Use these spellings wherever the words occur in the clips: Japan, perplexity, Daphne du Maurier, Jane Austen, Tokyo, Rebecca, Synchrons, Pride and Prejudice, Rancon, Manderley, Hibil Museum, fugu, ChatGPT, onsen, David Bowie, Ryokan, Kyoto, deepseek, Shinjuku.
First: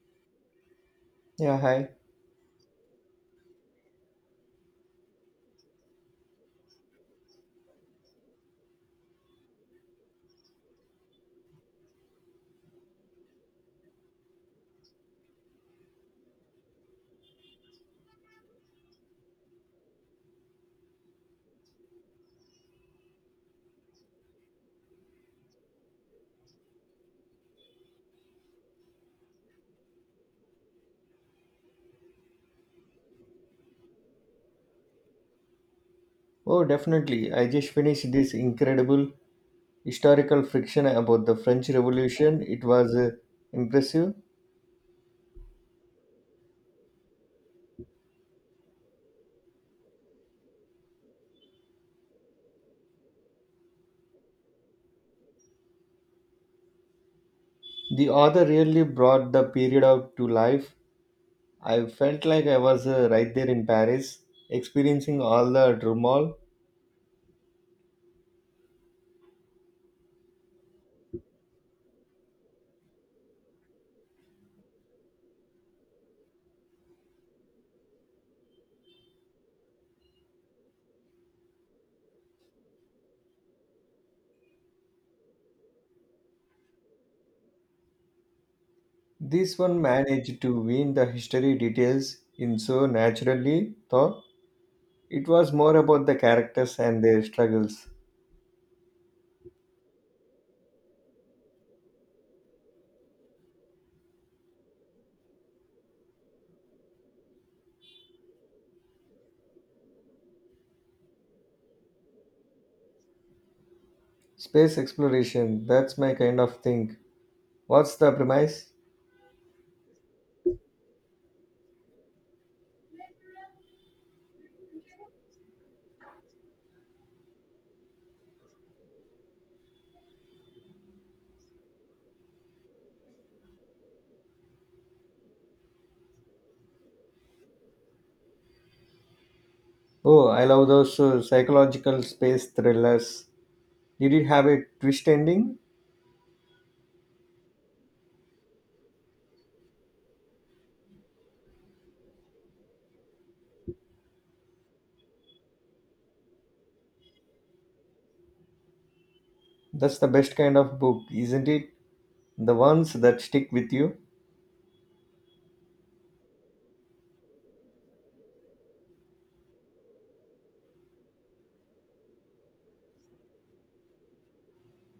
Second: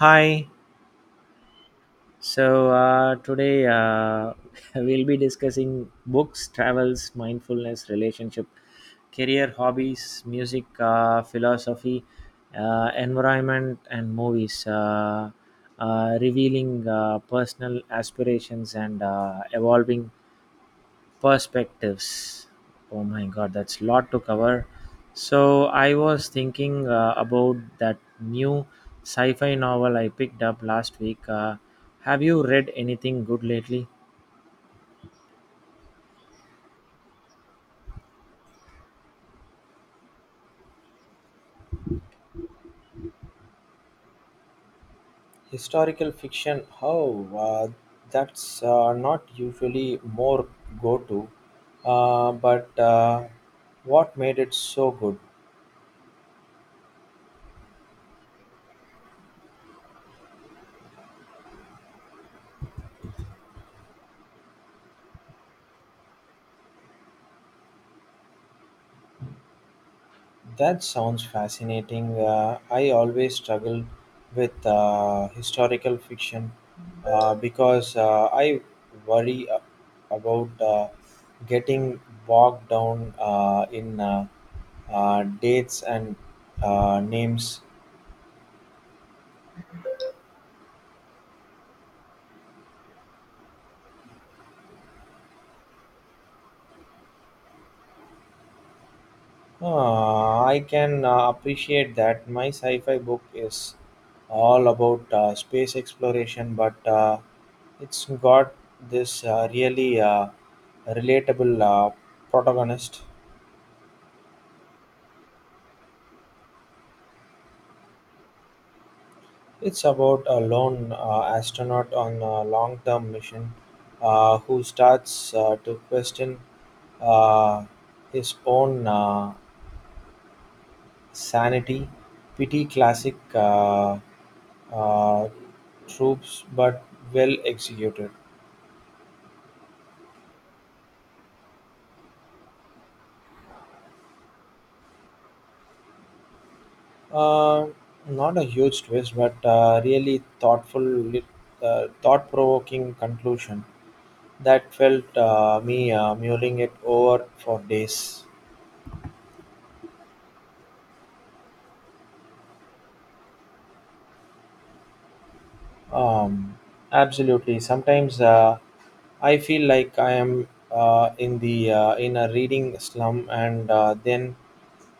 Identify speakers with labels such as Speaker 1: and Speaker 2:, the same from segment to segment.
Speaker 1: Hi.
Speaker 2: Yeah, hi.
Speaker 1: Today we'll be discussing books, travels, mindfulness, relationship, career, hobbies, music, philosophy, environment, and movies, revealing personal aspirations and evolving perspectives. Oh my god, that's a lot to cover. So I was thinking about that new sci-fi novel I picked up last week. Have you read anything good lately?
Speaker 2: Oh, definitely. I just finished this incredible historical fiction about the French Revolution. It was impressive.
Speaker 1: Historical fiction, that's not usually more go to. But What made it so good?
Speaker 2: The author really brought the period up to life. I felt like I was right there in Paris, experiencing all the turmoil.
Speaker 1: That sounds fascinating. I always struggle with historical fiction because I about getting bogged down in dates and names.
Speaker 2: This one managed to weave the history details in so naturally, though it was more about the characters and their struggles.
Speaker 1: I can appreciate that. My sci fi book is all about space exploration, but it's got this really relatable protagonist.
Speaker 2: Space exploration, that's my kind of thing. What's the premise?
Speaker 1: It's about a lone astronaut on a long term mission who starts to question uh, his own. Sanity pity classic uh, tropes but well executed.
Speaker 2: Oh, I love those psychological space thrillers. Did it have a twist ending?
Speaker 1: Uh, Not a huge twist, but really thought-provoking conclusion that felt me mulling it over for days.
Speaker 2: That's the best kind of book, isn't it? The ones that stick with you.
Speaker 1: Um, Absolutely. Sometimes I feel like I am in a reading slum, and then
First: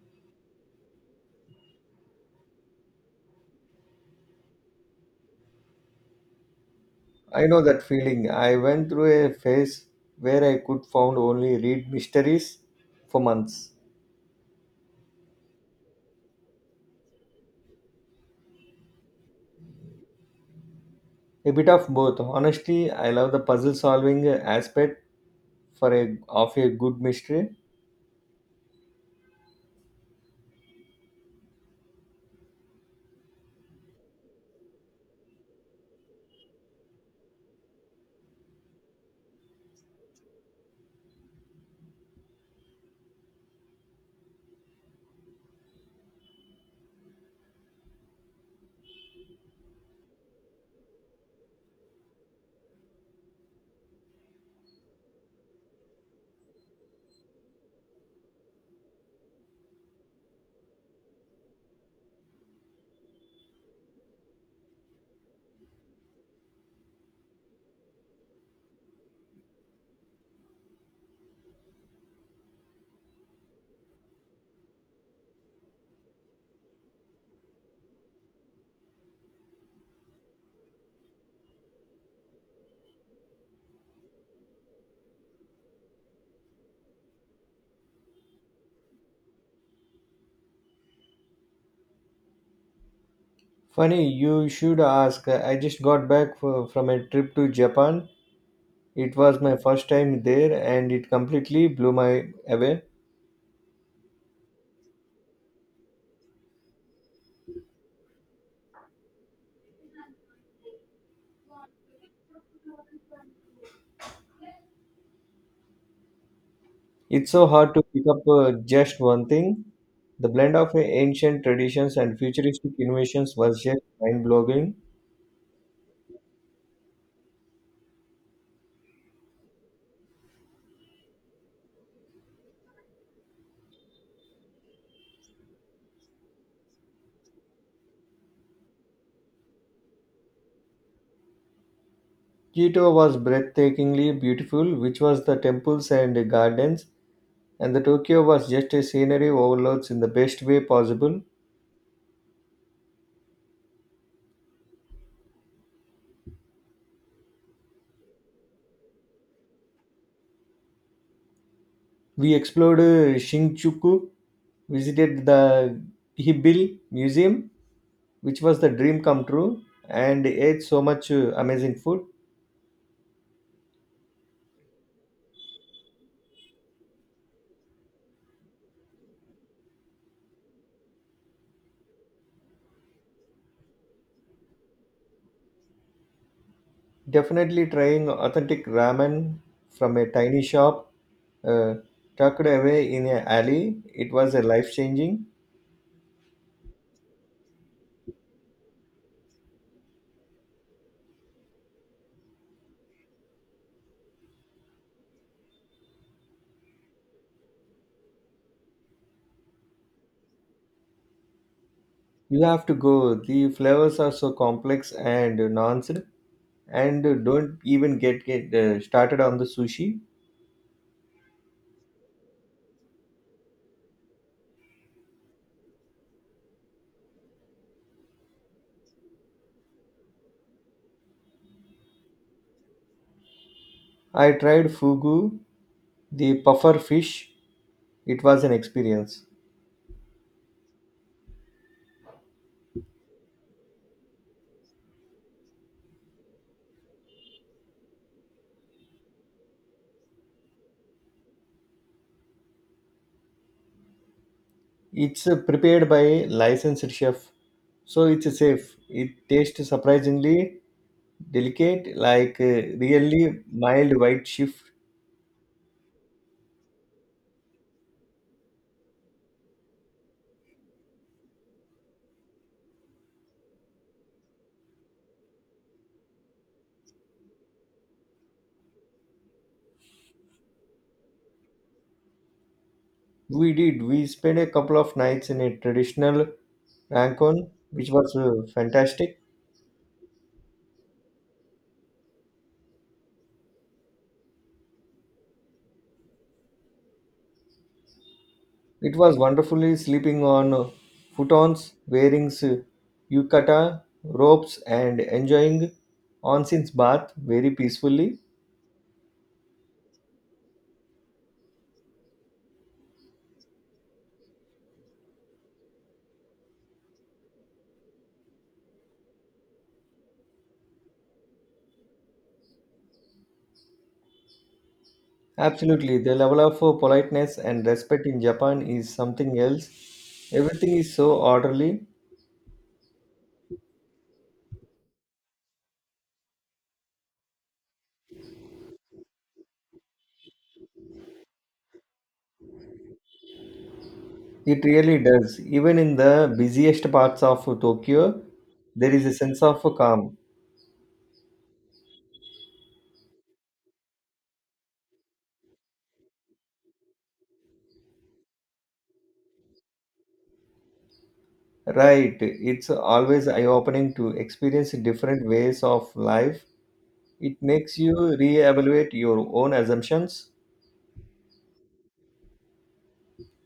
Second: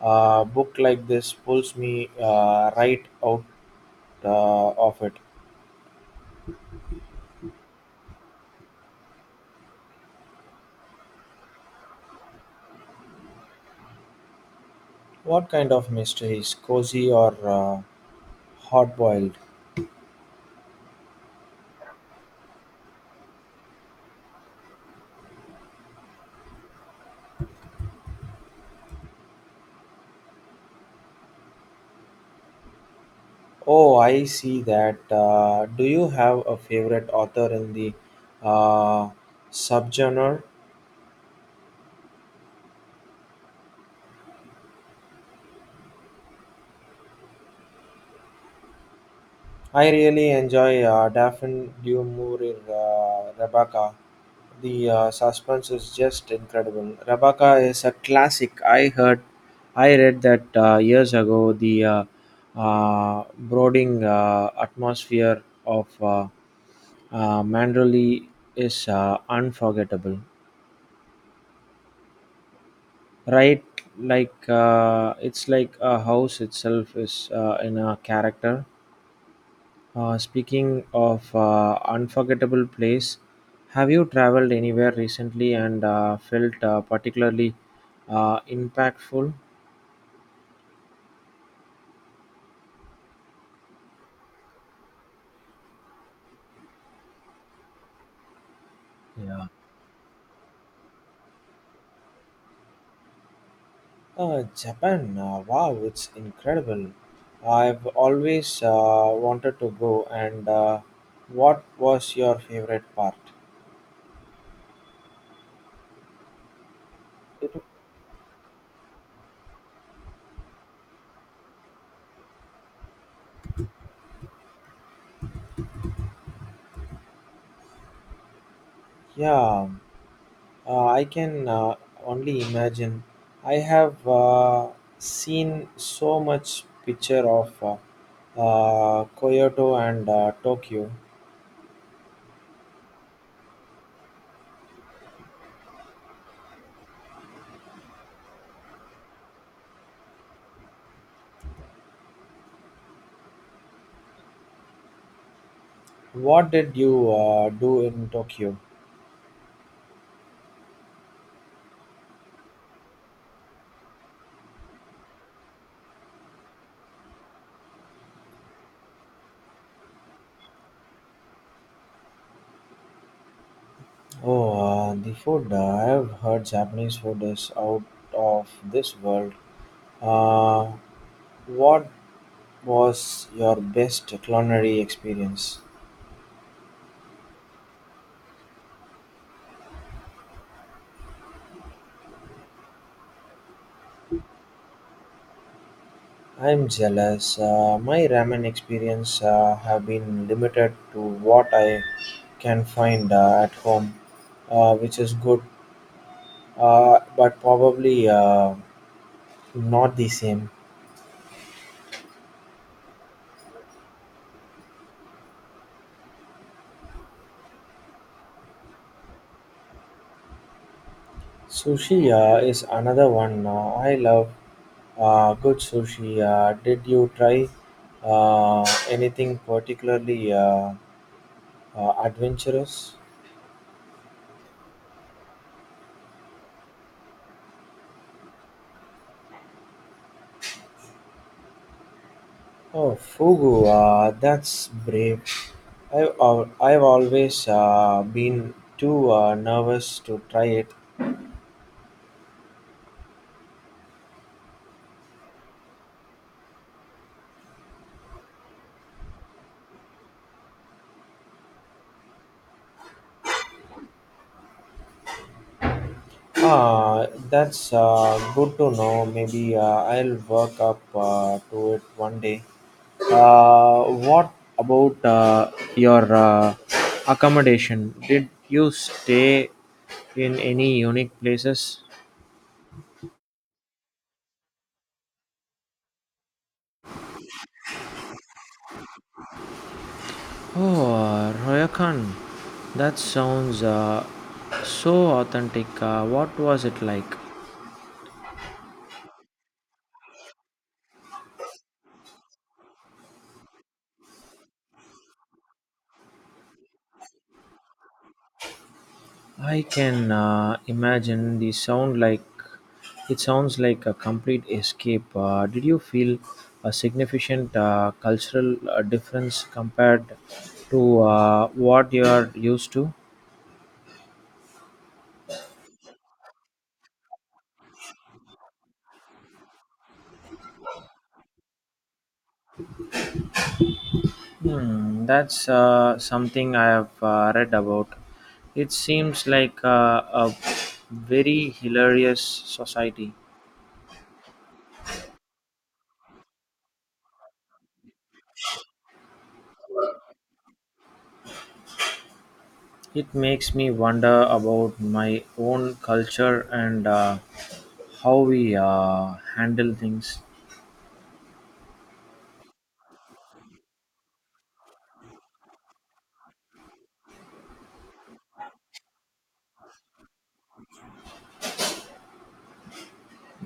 Speaker 1: a book like this pulls me right out of it.
Speaker 2: I know that feeling. I went through a phase where I could found only read mysteries for months.
Speaker 1: What kind of mysteries, cozy or hot boiled?
Speaker 2: A bit of both. Honestly, I love the puzzle solving aspect for a of a good mystery.
Speaker 1: Oh, I see that. Do you have a favorite author in the uh, subgenre? I really enjoy Daphne du Maurier Rebecca. The suspense is just incredible. Rebecca is a classic. I read that years ago. The brooding atmosphere of Manderley is unforgettable. Right, like it's like a house itself is in a character. Speaking of unforgettable place, have you traveled anywhere recently and felt particularly impactful?
Speaker 2: Funny, you should ask. I just got back from a trip to Japan. It was
Speaker 1: Yeah.
Speaker 2: my first time there and it completely blew my away.
Speaker 1: Japan, wow, it's incredible. I've always wanted to go. And what was your favorite part?
Speaker 2: It's so
Speaker 1: It-
Speaker 2: hard to pick up just one thing. The blend of ancient traditions and futuristic innovations was just mind-blowing.
Speaker 1: Yeah, I can only imagine. I have seen so much picture of Kyoto and Tokyo.
Speaker 2: Kyoto was breathtakingly beautiful, which was the temples and the gardens, and the Tokyo was just a scenery overloads in the best way possible.
Speaker 1: What did you do in Tokyo?
Speaker 2: We explored Shinjuku, visited the Hibil Museum, which was the dream come true, and ate so much amazing food.
Speaker 1: Oh, the food. I have heard Japanese food is out of this world. Uh, what was your best culinary experience?
Speaker 2: Definitely trying authentic ramen from a tiny shop, uh, tucked away in an alley. It was a life changing.
Speaker 1: I'm jealous. My ramen experience have been limited to what I can find at home, which is good, but probably not the same.
Speaker 2: You have to go. The flavors are so complex and nuanced, and don't even get started on the sushi.
Speaker 1: Sushi is another one. I love good sushi. Did you try anything particularly adventurous?
Speaker 2: I tried fugu, the puffer fish. It was an experience.
Speaker 1: Oh, fugu, that's brave. I've always been too nervous to try it.
Speaker 2: It's prepared by licensed chef, so it's safe. It tastes surprisingly delicate, like really mild white chef.
Speaker 1: That's good to know. Maybe I'll work up to it one day. What about your accommodation? Did you stay in any unique places?
Speaker 2: We did. We spent a couple of nights in a traditional Rancon, which was fantastic.
Speaker 1: Oh, Royakan. That sounds so authentic. What was it like?
Speaker 2: It was wonderfully sleeping on futons, wearing yukata, ropes, and enjoying onsen's bath very peacefully.
Speaker 1: I can imagine the sound like it sounds like a complete escape. Did you feel a significant cultural difference compared to what you are used to?
Speaker 2: Absolutely, the level of politeness and respect in Japan is something else. Everything is so orderly.
Speaker 1: Hmm, that's something I have read about. It seems like a very hilarious society.
Speaker 2: It really does. Even in the busiest parts of Tokyo, there is a sense of calm.
Speaker 1: It makes me wonder about my own culture and how we handle things.
Speaker 2: Right. It's always eye opening to experience different ways of life. It makes you reevaluate your own assumptions.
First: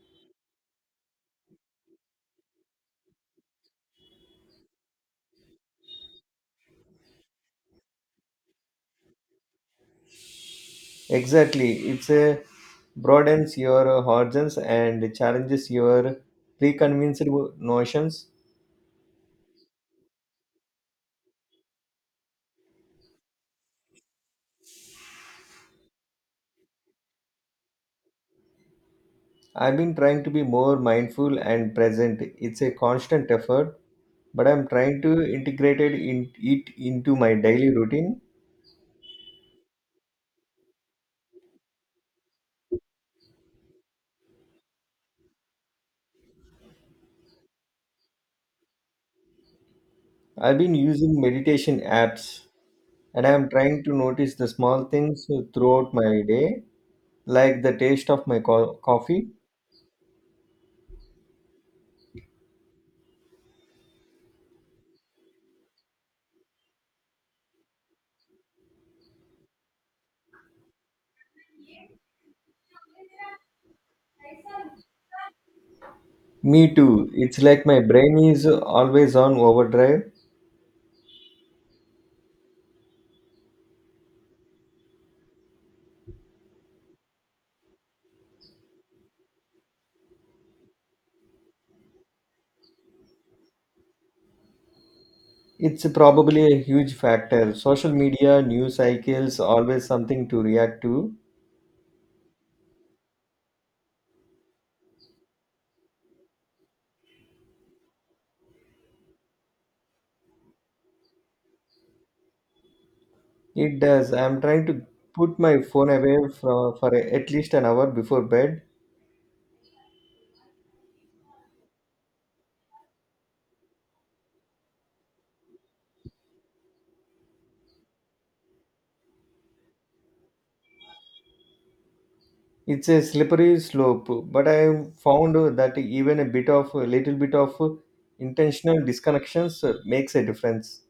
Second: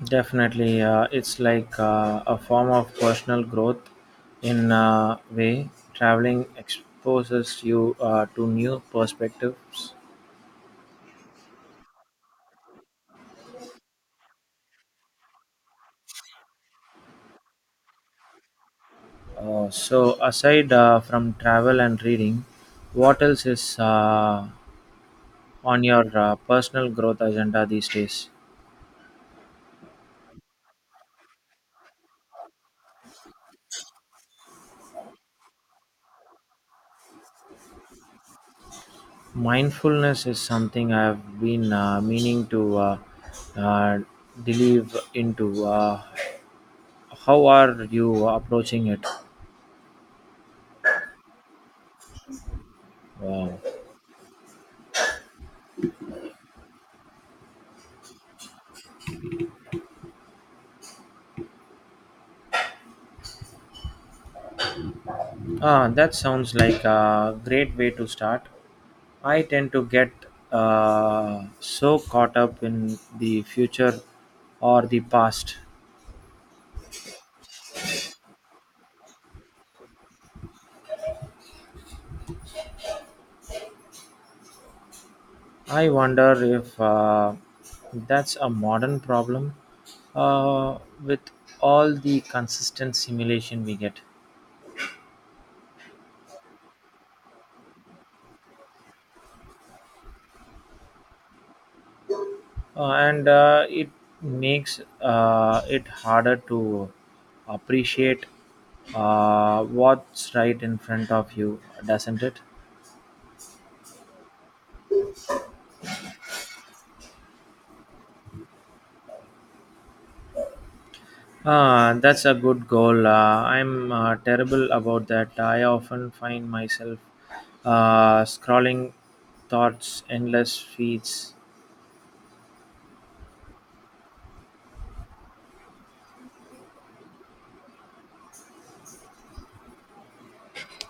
Speaker 1: Definitely, it's like a form of personal growth in a way. Traveling exposes you to new perspectives.
Speaker 2: Exactly. It's a broadens your horizons and challenges your preconceived notions.
Speaker 1: So aside from travel and reading, what else is on your personal growth agenda these days?
Speaker 2: I've been trying to be more mindful and present. It's a constant effort but I'm trying to integrate it into my daily routine.
Speaker 1: Mindfulness is something I've been meaning to uh, delve into. How are you approaching it?
Speaker 2: I've been using meditation apps and I'm
Speaker 1: Wow.
Speaker 2: trying to notice the small things throughout my day, like the taste of my coffee.
Speaker 1: That sounds like a great way to start. I tend to get so caught up in the future or the past.
Speaker 2: Me too. It's like my brain is always on overdrive.
Speaker 1: I wonder if that's a modern problem uh, with all the consistent simulation we get.
Speaker 2: It's probably a huge factor. Social media, news cycles, always something to react to.
Speaker 1: And it makes it harder to appreciate what's right in front of you, doesn't it?
Speaker 2: It does. I'm trying to put my phone away for at least an hour before bed.
Speaker 1: That's a good goal. I'm terrible about that. I often find myself scrolling thoughts, endless feeds.
Speaker 2: It's a slippery slope, but I found that even a little bit of intentional disconnections makes a difference.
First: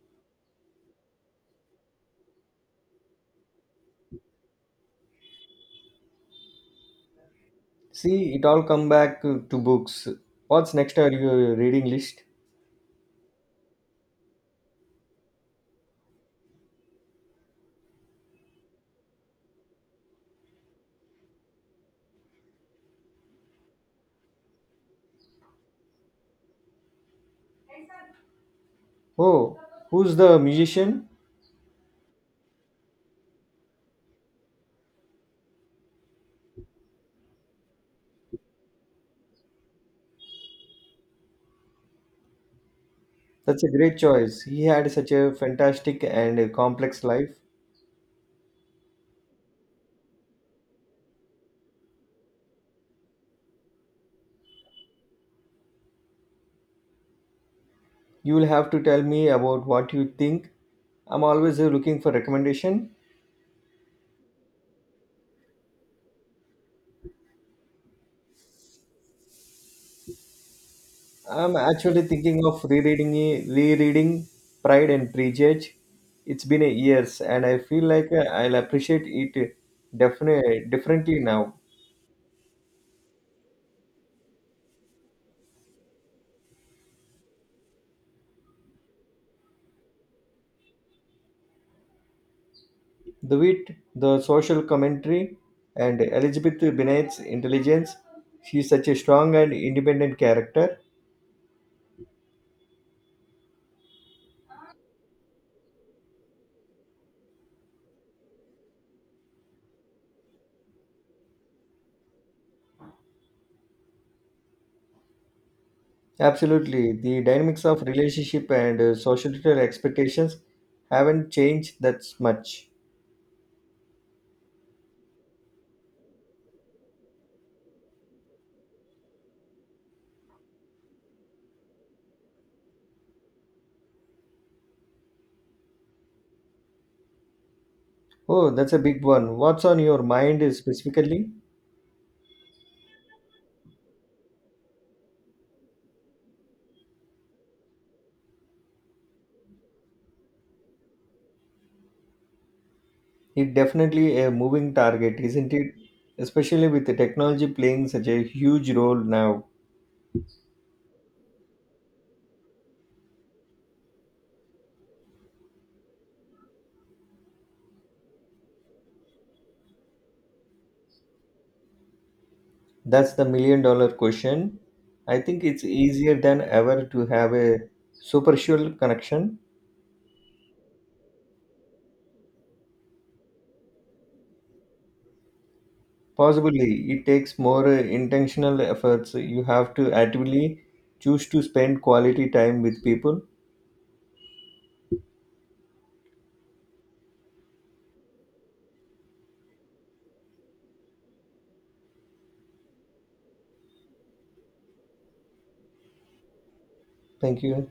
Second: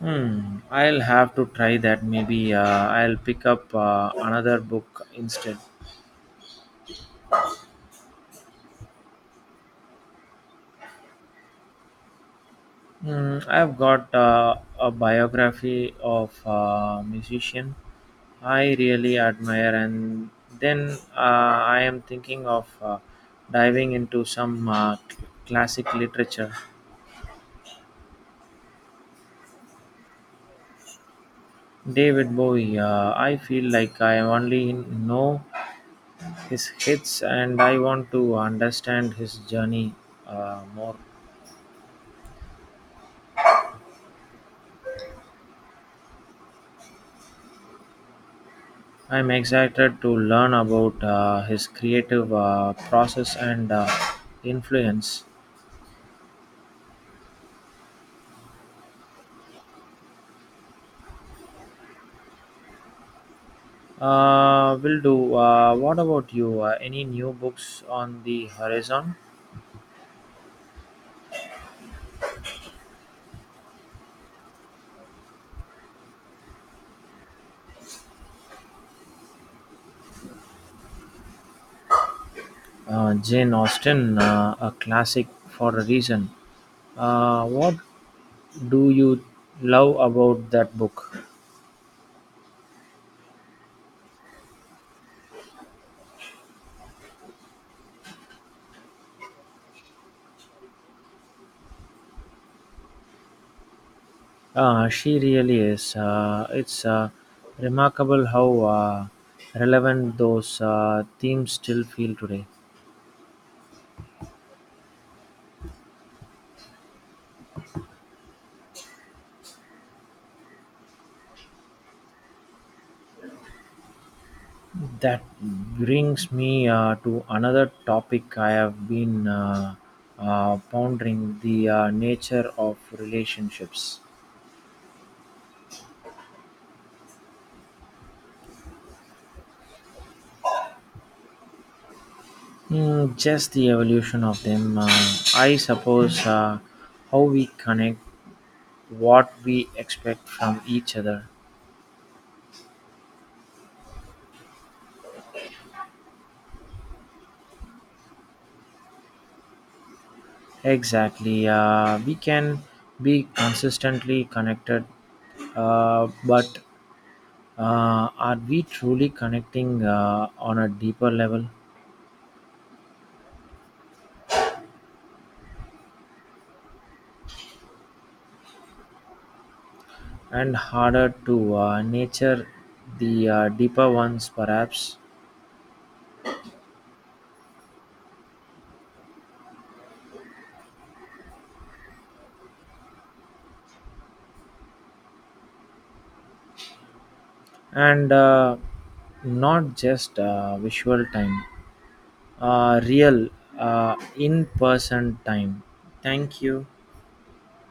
Speaker 1: Hmm, I'll have to try that. Maybe I'll pick up another book instead.
Speaker 2: See, it all come back to books. What's next on your reading list?
Speaker 1: Mm, I've got a biography of a musician I really admire, and then I am thinking of diving into some classic literature.
Speaker 2: Oh, who's the musician?
Speaker 1: David Bowie, I feel like I only know his hits and I want to understand his journey more.
Speaker 2: That's a great choice. He had such a fantastic and complex life.
Speaker 1: I'm excited to learn about his creative process and influence.
Speaker 2: You will have to tell me about what you think. I'm always looking for recommendation.
Speaker 1: Will do. What about you? Any new books on the horizon?
Speaker 2: I'm actually thinking of rereading Pride and Prejudice. It's been a years, and I feel like I'll appreciate it definitely differently now.
Speaker 1: Jane Austen, a classic for a reason. What do you love about that book?
Speaker 2: The wit, the social commentary, and Elizabeth Bennet's intelligence. She's such a strong and independent character.
Speaker 1: She really is. It's remarkable how uh, relevant those themes still feel today.
Speaker 2: Absolutely, the dynamics of relationship and societal expectations haven't changed that much.
Speaker 1: That brings me to another topic I have been pondering the nature of relationships.
Speaker 2: Oh, that's a big one. What's on your mind specifically?
Speaker 1: Mm, just the evolution of them. I suppose how we connect, what we expect from each other,
Speaker 2: It definitely a moving target, isn't it? Especially with the technology playing such a huge role now.
Speaker 1: Exactly. We can be consistently connected, but are we truly connecting on a deeper level
Speaker 2: That's the million dollar question. I think it's easier than ever to have a superficial connection.
Speaker 1: and harder to nature, the deeper ones perhaps,
Speaker 2: Possibly, it takes more intentional efforts. You have to actively choose to spend quality time with people.
Speaker 1: and not just visual time, real in person time? Thank you.
Speaker 2: Thank you.